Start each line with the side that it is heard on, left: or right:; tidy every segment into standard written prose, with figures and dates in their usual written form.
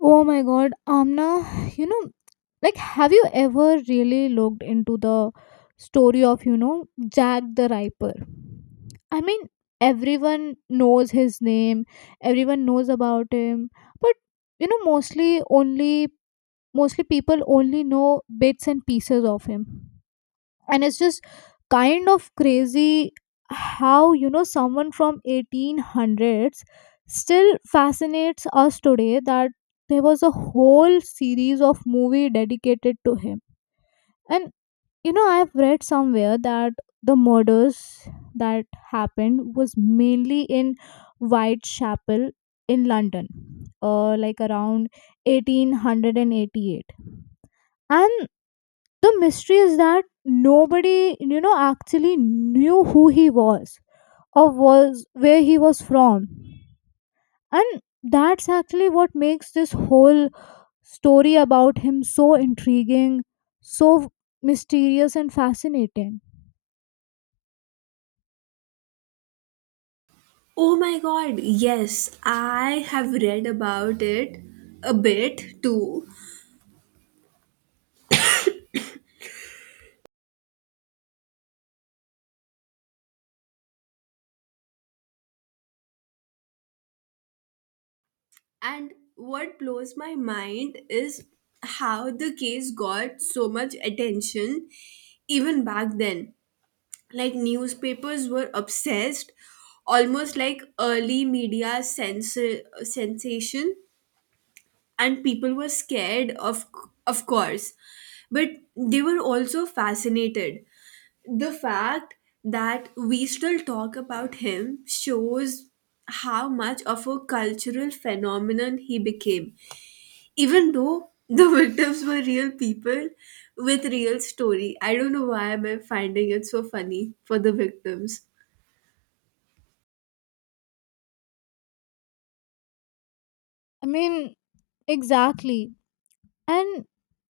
left: Oh my god, Amna, you know, like, have you ever really looked into the story of, Jack the Ripper? I mean, everyone knows his name, everyone knows about him, but, you know, mostly only, mostly people only know bits and pieces of him, and it's just kind of crazy how someone from 1800s still fascinates us today that there was a whole series of movie dedicated to him. And I've read somewhere that the murders that happened was mainly in Whitechapel in London, like around 1888. And the mystery is that nobody actually knew who he was or was where he was from. And that's actually what makes this whole story about him so intriguing, so mysterious and fascinating.
right: Oh my god, yes, I have read about it a bit too. And what blows my mind is how the case got so much attention even back then. Like, newspapers were obsessed, almost like early media sensation, and people were scared, of course, but they were also fascinated the fact that we still talk about him shows how much of a cultural phenomenon he became even though the victims were real people with real story. I don't know why am I finding it so funny for the victims.
left: I mean, exactly. And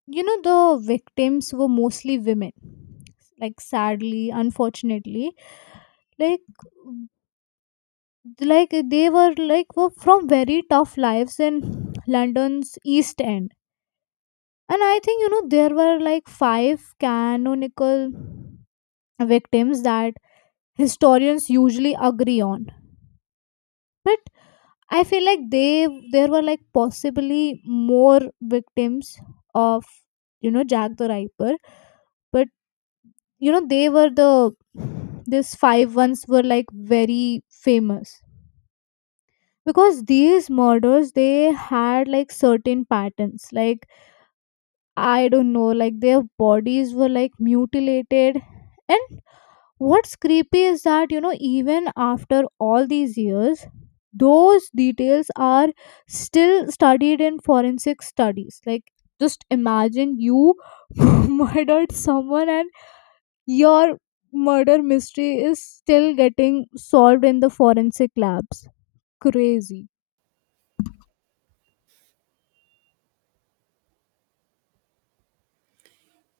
left: the victims were mostly women, like, sadly, unfortunately, like like they were like were from very tough lives in London's East End. And I think there were like five canonical victims that historians usually agree on. But I feel like they there were like possibly more victims of Jack the Ripper. But they were the, these five ones were like very famous, because these murders they had like certain patterns. Like, I don't know, like their bodies were like mutilated. And what's creepy is that even after all these years, those details are still studied in forensic studies. Like, just imagine, you murdered someone and your murder mystery is still getting solved in the forensic labs. Crazy.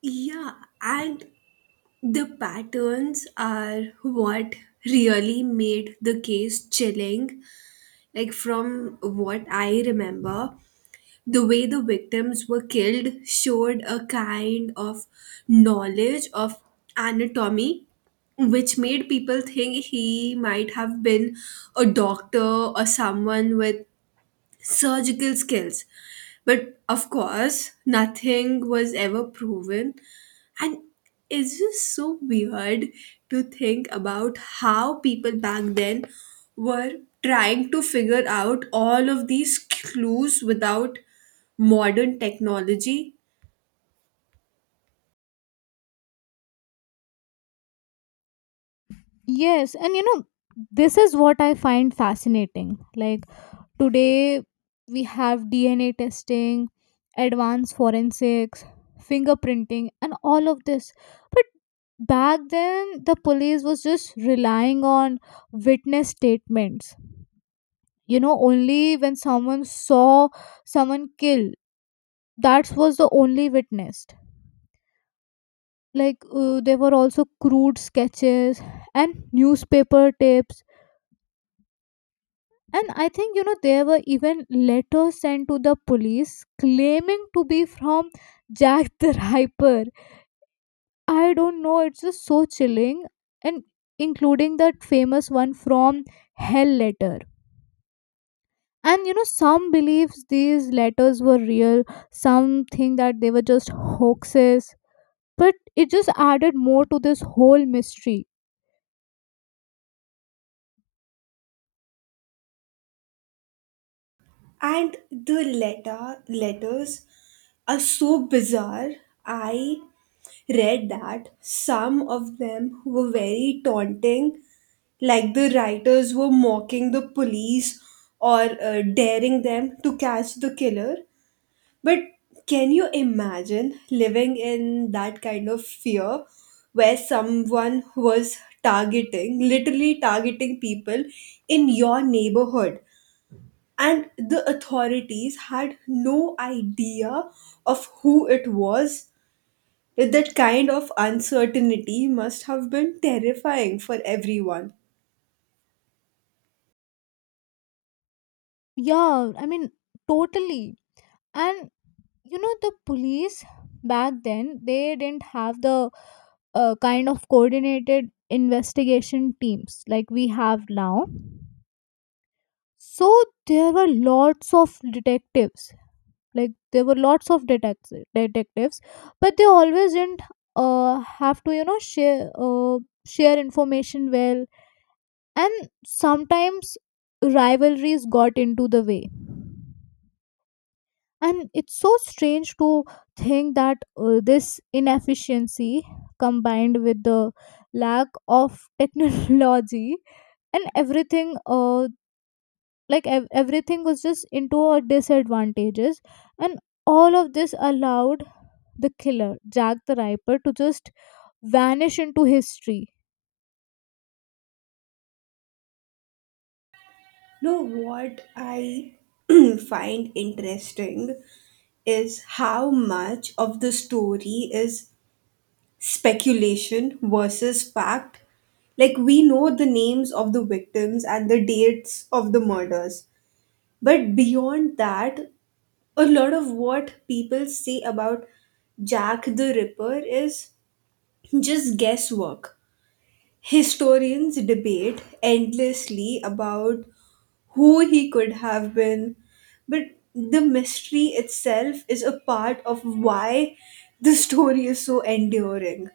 right: Yeah, and the patterns are what really made the case chilling. Like, from what I remember, the way the victims were killed showed a kind of knowledge of anatomy, which made people think he might have been a doctor or someone with surgical skills. But of course nothing was ever proven, and it's just so weird to think about how people back then were trying to figure out all of these clues without modern technology.
left: Yes, and this is what I find fascinating. Like today, we have DNA testing, advanced forensics, fingerprinting, and all of this. But back then, the police was just relying on witness statements. Only when someone saw someone killed, that was the only witness. Like, there were also crude sketches and newspaper tapes. And I think, there were even letters sent to the police claiming to be from Jack the Ripper. I don't know, it's just so chilling. And including that famous one from Hell Letter. And some believes these letters were real, some think that they were just hoaxes. But it just added more to this whole mystery.
right: And the letters are so bizarre. I read that some of them were very taunting, like the writers were mocking the police or daring them to catch the killer. But can you imagine living in that kind of fear where someone was targeting, literally targeting people in your neighborhood? And the authorities had no idea of who it was. That kind of uncertainty must have been terrifying for everyone.
left: Yeah, I mean, totally. And the police back then, they didn't have the kind of coordinated investigation teams like we have now. So there were lots of detectives. Like, there were lots of detectives, but they always didn't have to, share share information well. And sometimes rivalries got into the way. And it's so strange to think that this inefficiency combined with the lack of technology and everything, like everything was just into our disadvantages. And all of this allowed the killer Jack the Ripper to just vanish into history.
right: No, what I find interesting is how much of the story is speculation versus fact. Like, we know the names of the victims and the dates of the murders. But beyond that, a lot of what people say about Jack the Ripper is just guesswork. Historians debate endlessly about who he could have been, but the mystery itself is a part of why the story is so enduring.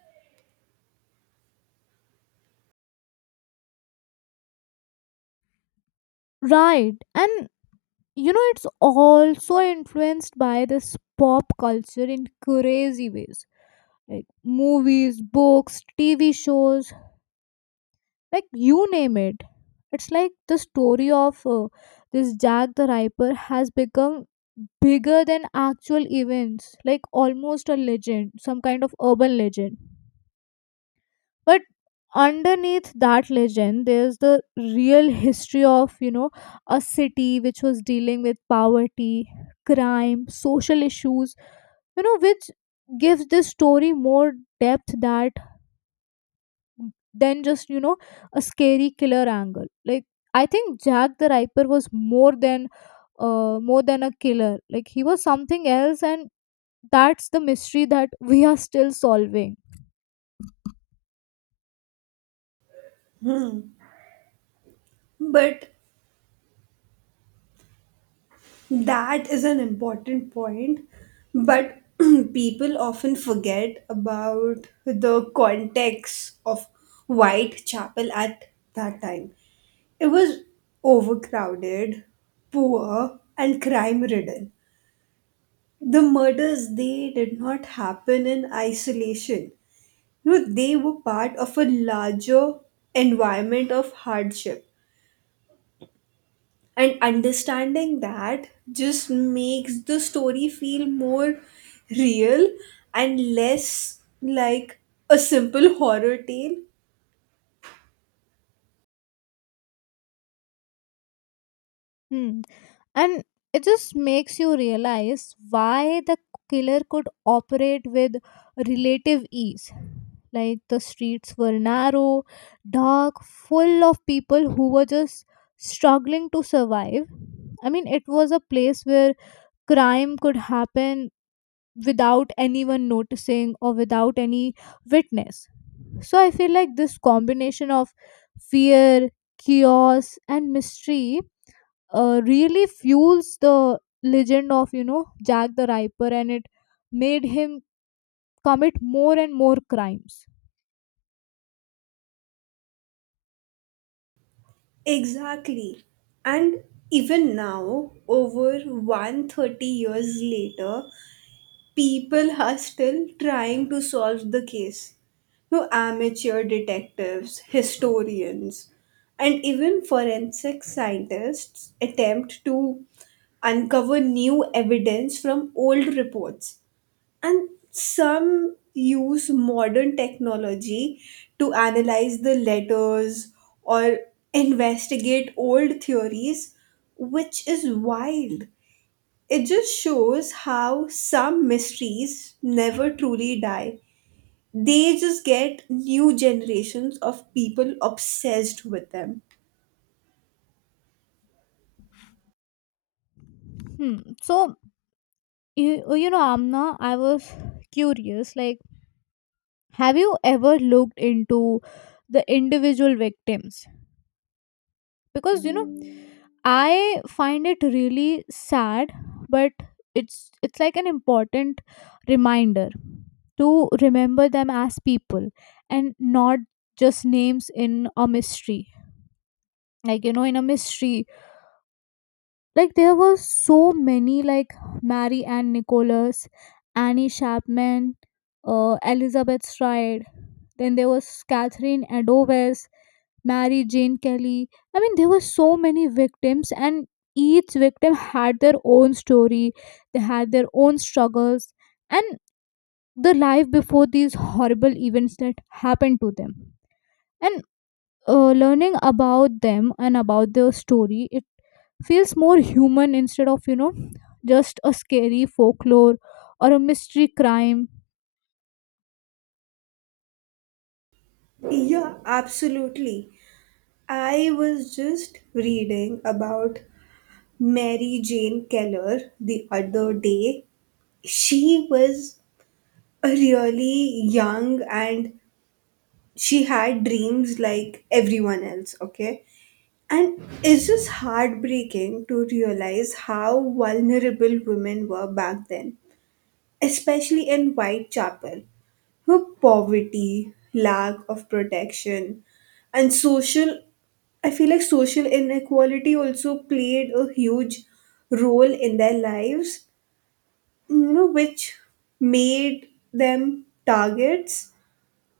left: Right. And it's also influenced by this pop culture in crazy ways, like movies, books, TV shows, like you name it. It's like the story of this Jack the Ripper has become bigger than actual events, like almost a legend, some kind of urban legend. But underneath that legend, there's the real history of, a city which was dealing with poverty, crime, social issues, which gives this story more depth that than just a scary killer angle. Like, I think Jack the Ripper was more than a killer. Like, he was something else. And that's the mystery that we are still solving.
right: But That is an important point, but people often forget about the context of Whitechapel at that time. It was overcrowded, poor, and crime ridden. The murders they did not happen in isolation. You know, they were part of a larger environment of hardship. And understanding that just makes the story feel more real and less like a simple horror tale.
left: Hmm. And it just makes you realize why the killer could operate with relative ease. Like, the streets were narrow, dark, full of people who were just struggling to survive. I mean, it was a place where crime could happen without anyone noticing or without any witness. So I feel like this combination of fear, chaos, and mystery really fuels the legend of Jack the Ripper, and it made him commit more and more crimes.
right: Exactly. And even now, over 130 years later, people are still trying to solve the case. No, amateur detectives, historians, and even forensic scientists attempt to uncover new evidence from old reports. And some use modern technology to analyze the letters or investigate old theories, which is wild. It just shows how some mysteries never truly die. They just get new generations of people obsessed with them.
left: Hmm. So Amna, I was curious. Like, have you ever looked into the individual victims? Because I find it really sad, but it's like an important reminder to remember them as people and not just names in a mystery. Like, in a mystery, like there were so many, like Mary Ann Nicholas, Annie Chapman, Elizabeth Stride. Then there was Catherine Adowes, Mary Jane Kelly. I mean, there were so many victims, and each victim had their own story. They had their own struggles and the life before these horrible events that happened to them. And learning about them and about their story, it feels more human instead of just a scary folklore or a mystery crime.
right: Yeah, absolutely. I was just reading about Mary Jane Keller the other day. She was really young, and she had dreams like everyone else, okay? And it's just heartbreaking to realize how vulnerable women were back then, especially in Whitechapel, where poverty, lack of protection, and social, I feel like social inequality also played a huge role in their lives, you know, which made them targets.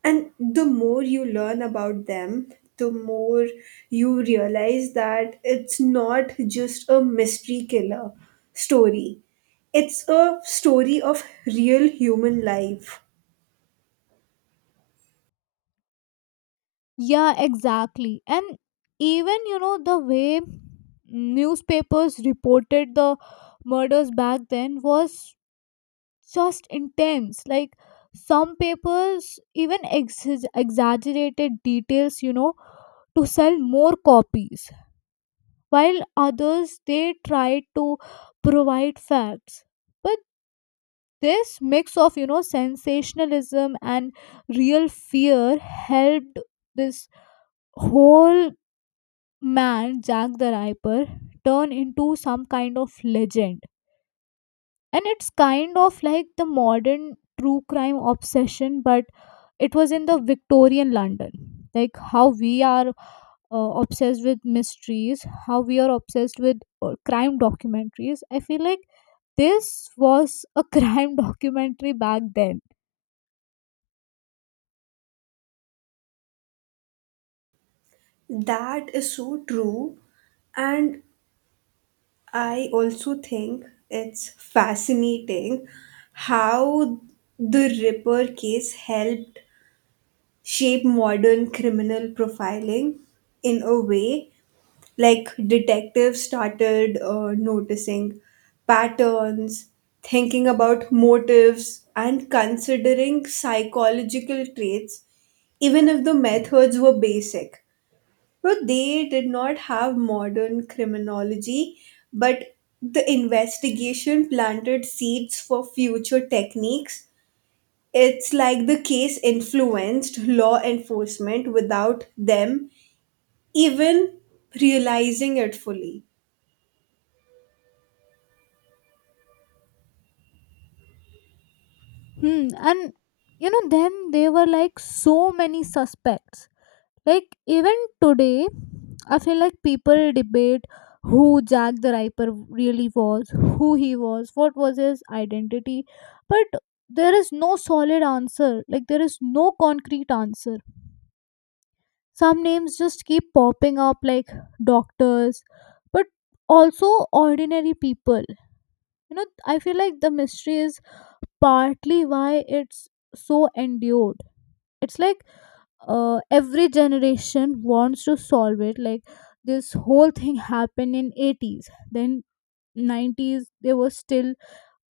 right: And the more you learn about them, the more you realize that it's not just a mystery killer story, it's a story of real human life.
left: Yeah, exactly. And even the way newspapers reported the murders back then was just intense. Like, some papers even exaggerated details, to sell more copies, while others they try to provide facts. But this mix of sensationalism and real fear helped this whole man Jack the Ripper turn into some kind of legend. And it's kind of like the modern true crime obsession, but it was in the Victorian London. Like, how we are obsessed with mysteries, how we are obsessed with crime documentaries. I feel like this was a crime documentary back then.
right: That is so true. And I also think it's fascinating how the Ripper case helped shape modern criminal profiling in a way. Like, detectives started noticing patterns, thinking about motives, and considering psychological traits, even if the methods were basic. But they did not have modern criminology, but the investigation planted seeds for future techniques. It's like the case influenced law enforcement without them even realizing it fully.
left: Hmm. And then there were like so many suspects. Like even today, I feel like people debate who Jack the Ripper really was, who he was, what was his identity. But there is no solid answer. Like, there is no concrete answer. Some names just keep popping up, like doctors, but also ordinary people. I feel like the mystery is partly why it's so endured. It's like, every generation wants to solve it. Like, this whole thing happened in 80s, then 90s they were still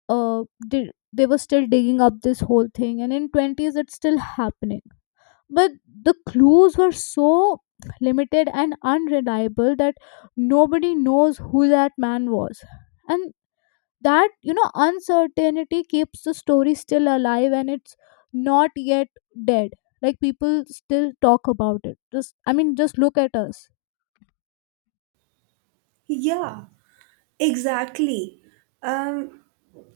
left: they were still digging up this whole thing, and in 20s it's still happening. But the clues were so limited and unreliable that nobody knows who that man was. And that, uncertainty keeps the story still alive, and it's not yet dead. Like, people still talk about it. Just, I mean, just look at us.
right: Yeah, exactly. Um,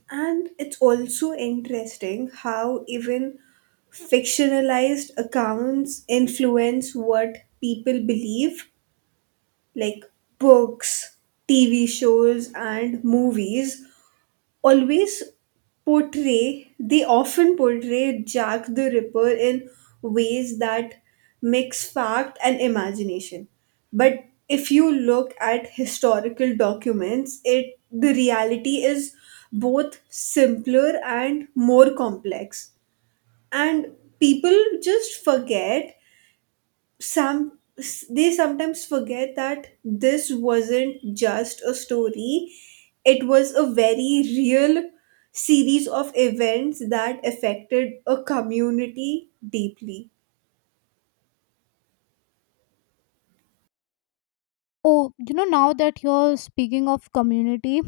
right: and it's also interesting how even fictionalized accounts influence what people believe, like books, TV shows, and movies always portray, they often portray Jack the Ripper in ways that mix fact and imagination. But if you look at historical documents, it the reality is both simpler and more complex. And people just forget, some, they sometimes forget that this wasn't just a story, it was a very real series of events that affected a community deeply.
left: Oh, now that you're speaking of community,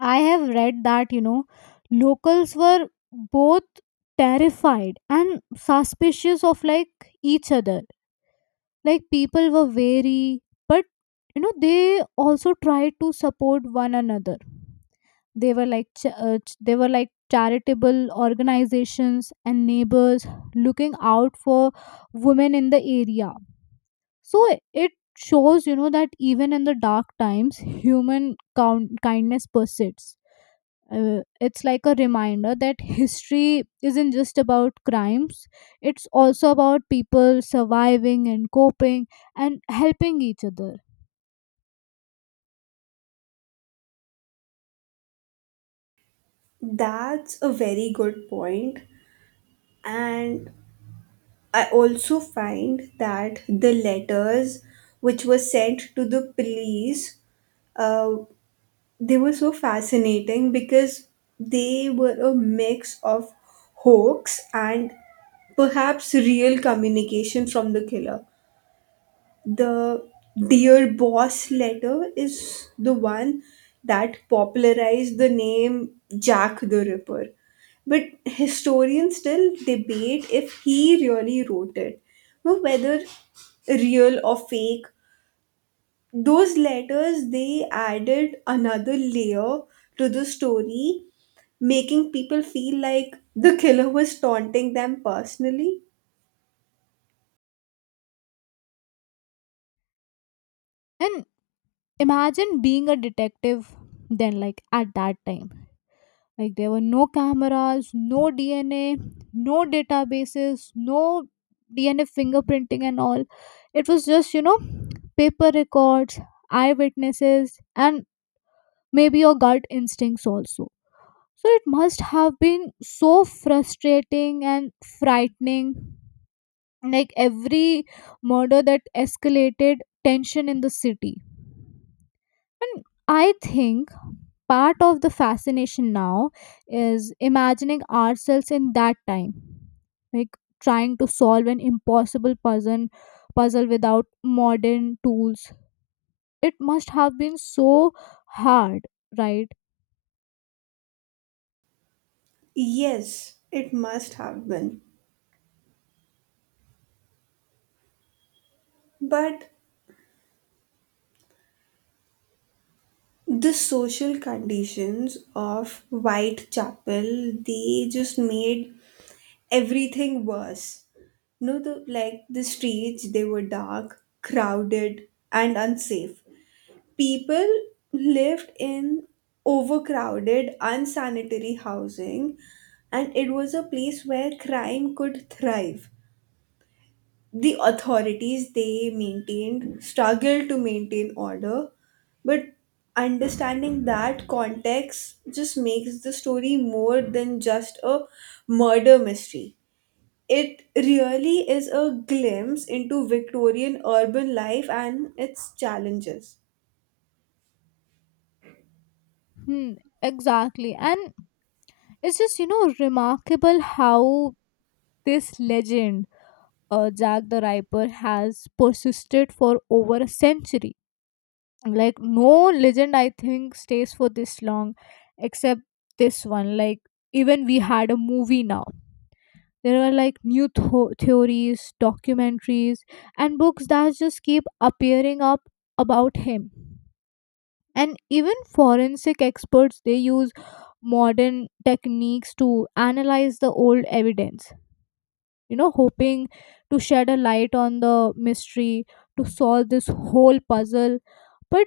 left: I have read that, locals were both terrified and suspicious of, like, each other. Like, people were wary, but they also tried to support one another. They were like they were like charitable organizations and neighbors looking out for women in the area. So it shows that even in the dark times, human kindness persists. It's like a reminder that history isn't just about crimes, it's also about people surviving and coping and helping each other.
right: That's a very good point. And I also find that the letters which were sent to the police, uh, they were so fascinating because they were a mix of hoax and perhaps real communication from the killer. The Dear Boss letter is the one that popularized the name Jack the Ripper. But historians still debate if he really wrote it. Now, whether real or fake, those letters they added another layer to the story, making people feel like the killer was taunting them personally.
left: And imagine being a detective then. Like, at that time, like there were no cameras, no DNA, no databases, no DNA fingerprinting and all. It was just paper records, eyewitnesses, and maybe your gut instincts also. So it must have been so frustrating and frightening. Like, every murder that escalated tension in the city. And I think part of the fascination now is imagining ourselves in that time. Like, trying to solve an impossible puzzle without modern tools. It must have been so hard, right?
right: Yes, it must have been. But the social conditions of Whitechapel, they just made everything worse. No, the, like the streets, they were dark, crowded, and unsafe. People lived in overcrowded, unsanitary housing, and it was a place where crime could thrive. The authorities, they maintained struggled to maintain order, but understanding that context just makes the story more than just a murder mystery. It really is a glimpse into Victorian urban life and its challenges.
left: Hmm, exactly. And it's just, remarkable how this legend, Jack the Ripper, has persisted for over a century. Like, no legend, I think, stays for this long except this one. Like, even we had a movie now. There are like new theories, documentaries, and books that just keep appearing up about him. And even forensic experts, they use modern techniques to analyze the old evidence, hoping to shed a light on the mystery, to solve this whole puzzle. But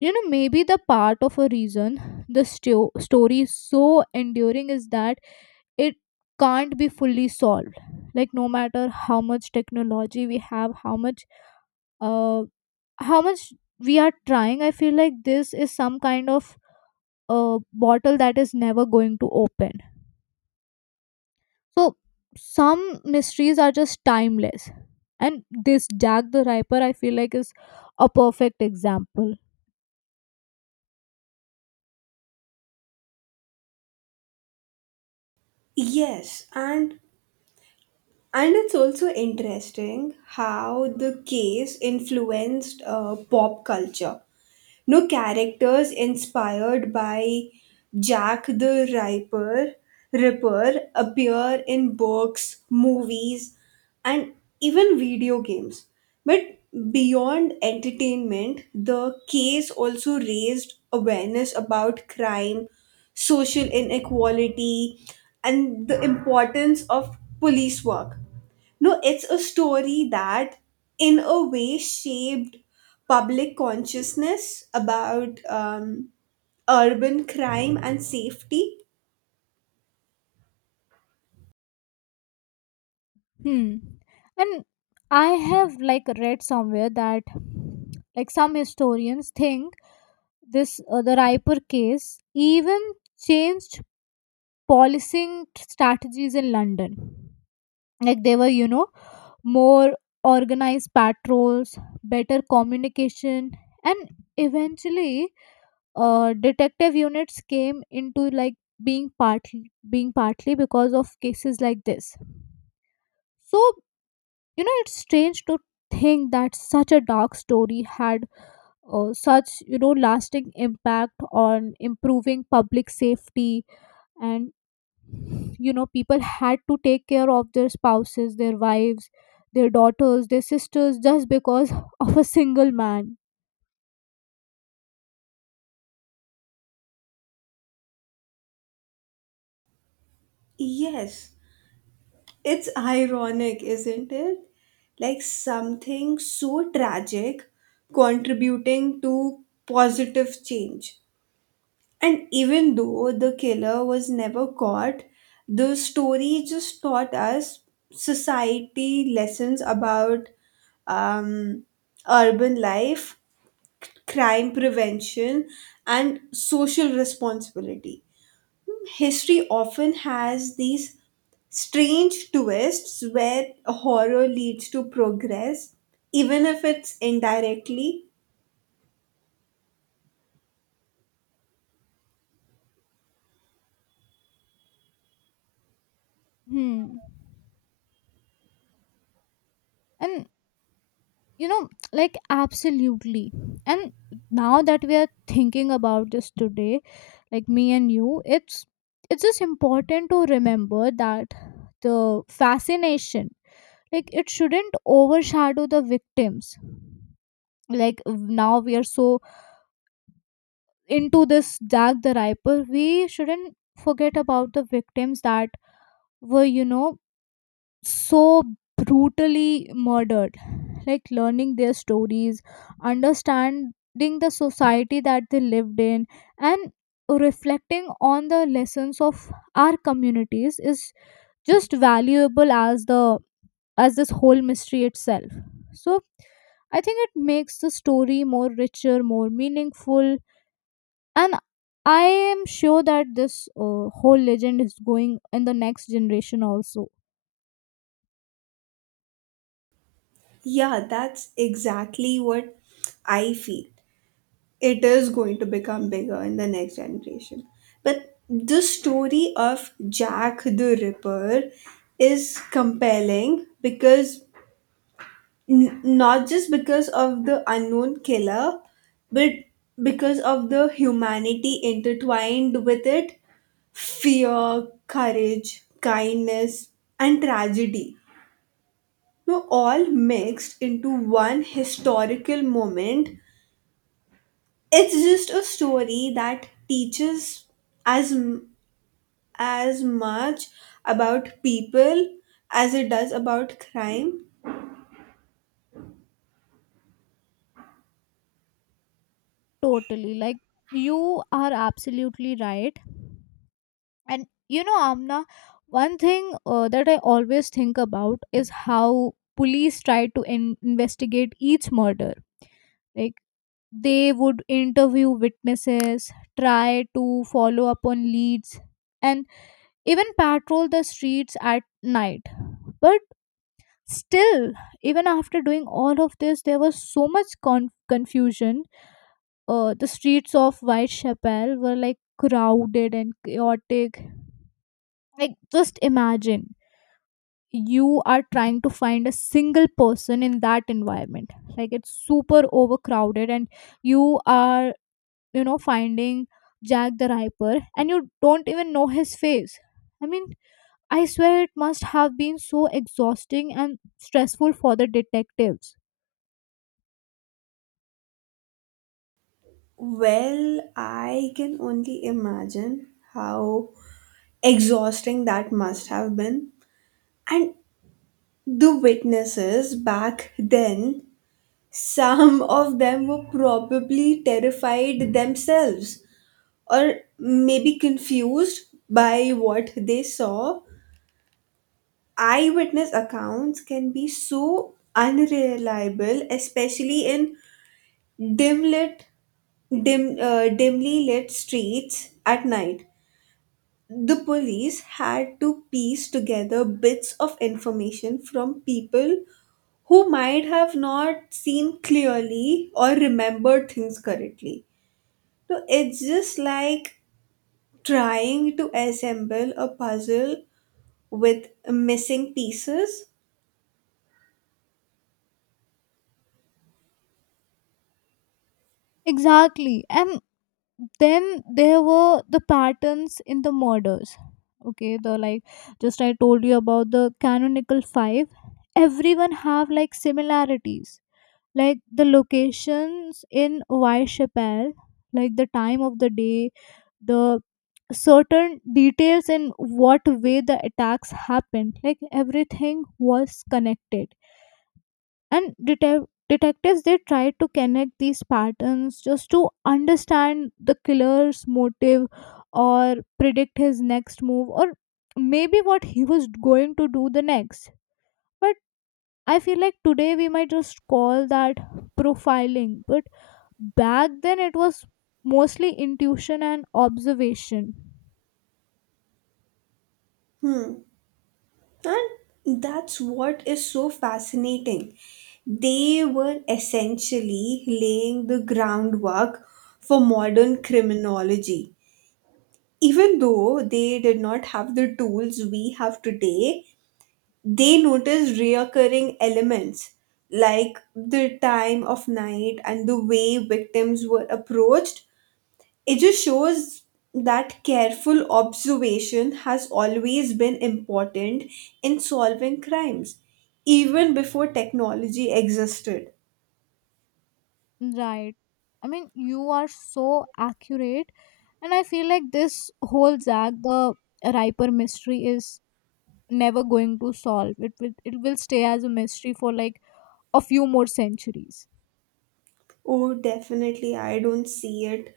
left: maybe the part of a reason the story is so enduring is that it can't be fully solved. Like, no matter how much technology we have, uh how much we are trying, I feel like this is some kind of a bottle that is never going to open. So some mysteries are just timeless. And this Jack the Ripper I feel like is a perfect example.
right: Yes, and it's also interesting how the case influenced pop culture. No, characters inspired by Jack the Ripper, appear in books, movies, and even video games. But beyond entertainment, the case also raised awareness about crime, social inequality, and the importance of police work. No, it's a story that, in a way, shaped public consciousness about urban crime and safety.
left: Hmm. And I have like read somewhere that, like, some historians think this, the Riper case even changed policing strategies in London. Like they were, more organized patrols, better communication, and eventually detective units came into like being partly because of cases like this. So it's strange to think that such a dark story had such lasting impact on improving public safety. And people had to take care of their spouses, their wives, their daughters, their sisters, just because of a single man.
right: Yes, it's ironic, isn't it? Like something so tragic contributing to positive change. And even though the killer was never caught, the story just taught us society lessons about um, urban life, crime prevention, and social responsibility. History often has these strange twists where horror leads to progress, even if it's indirectly.
left: Hmm. And you know like, absolutely. And now that we are thinking about this today, like me and you, it's just important to remember that the fascination, like, it shouldn't overshadow the victims. Like, now we are so into this Jack the Ripper. We shouldn't forget about the victims that were, so brutally murdered. Like, learning their stories, understanding the society that they lived in, and reflecting on the lessons of our communities is just valuable as the as this whole mystery itself. So I think it makes the story more richer, more meaningful. And I am sure that this, whole legend is going in the next generation also.
right: Yeah, that's exactly what I feel. It is going to become bigger in the next generation. But the story of Jack the Ripper is compelling because not just because of the unknown killer, but because of the humanity intertwined with it, fear, courage, kindness, and tragedy. Now, all mixed into one historical moment, it's just a story that teaches as m- as much about people as it does about crime.
left: Totally. Like, you are absolutely right. And Amna, one thing that I always think about is how police try to investigate each murder. Like, they would interview witnesses, try to follow up on leads, and even patrol the streets at night. But still, even after doing all of this, there was so much confusion. The streets of Whitechapel were like crowded and chaotic. Like, just imagine you are trying to find a single person in that environment. Like, it's super overcrowded, and you are, finding Jack the Ripper, and you don't even know his face. I mean, I swear it must have been so exhausting and stressful for the detectives.
right: Well, I can only imagine how exhausting that must have been. And the witnesses back then, some of them were probably terrified themselves, or maybe confused by what they saw. Eyewitness accounts can be so unreliable, especially in dim lit, dimly lit streets at night. The police had to piece together bits of information from people who might have not seen clearly or remembered things correctly. So it's just like trying to assemble a puzzle with missing pieces.
left: Exactly. And then there were the patterns in the murders. Okay, the, like, just I told you about the canonical five. Everyone have like similarities, like the locations in Whitechapel, like the time of the day, the certain details in what way the attacks happened. Like, everything was connected. And detectives they try to connect these patterns just to understand the killer's motive, or predict his next move, or maybe what he was going to do the next. But I feel like today we might just call that profiling. But back then it was mostly intuition and observation.
right: And that's what is so fascinating. They were essentially laying the groundwork for modern criminology. Even though they did not have the tools we have today, they noticed reoccurring elements like the time of night and the way victims were approached. It just shows that careful observation has always been important in solving crimes, even before technology existed.
left: Right. I mean, you are so accurate. And I feel like this whole zag the Riper mystery is never going to solve. It will stay as a mystery for like a few more centuries.
right: Oh, definitely, I don't see it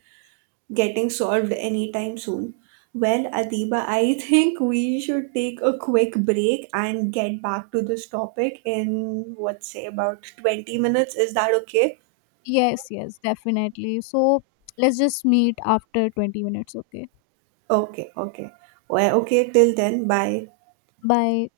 right: getting solved anytime soon. Well, Adiba, I think we should take a quick break and get back to this topic in, what say, about 20 minutes. Is that okay?
left: Yes, yes, definitely. So let's just meet after 20 minutes, okay?
right: Okay, okay. Well, okay, till then, bye.
left: Bye.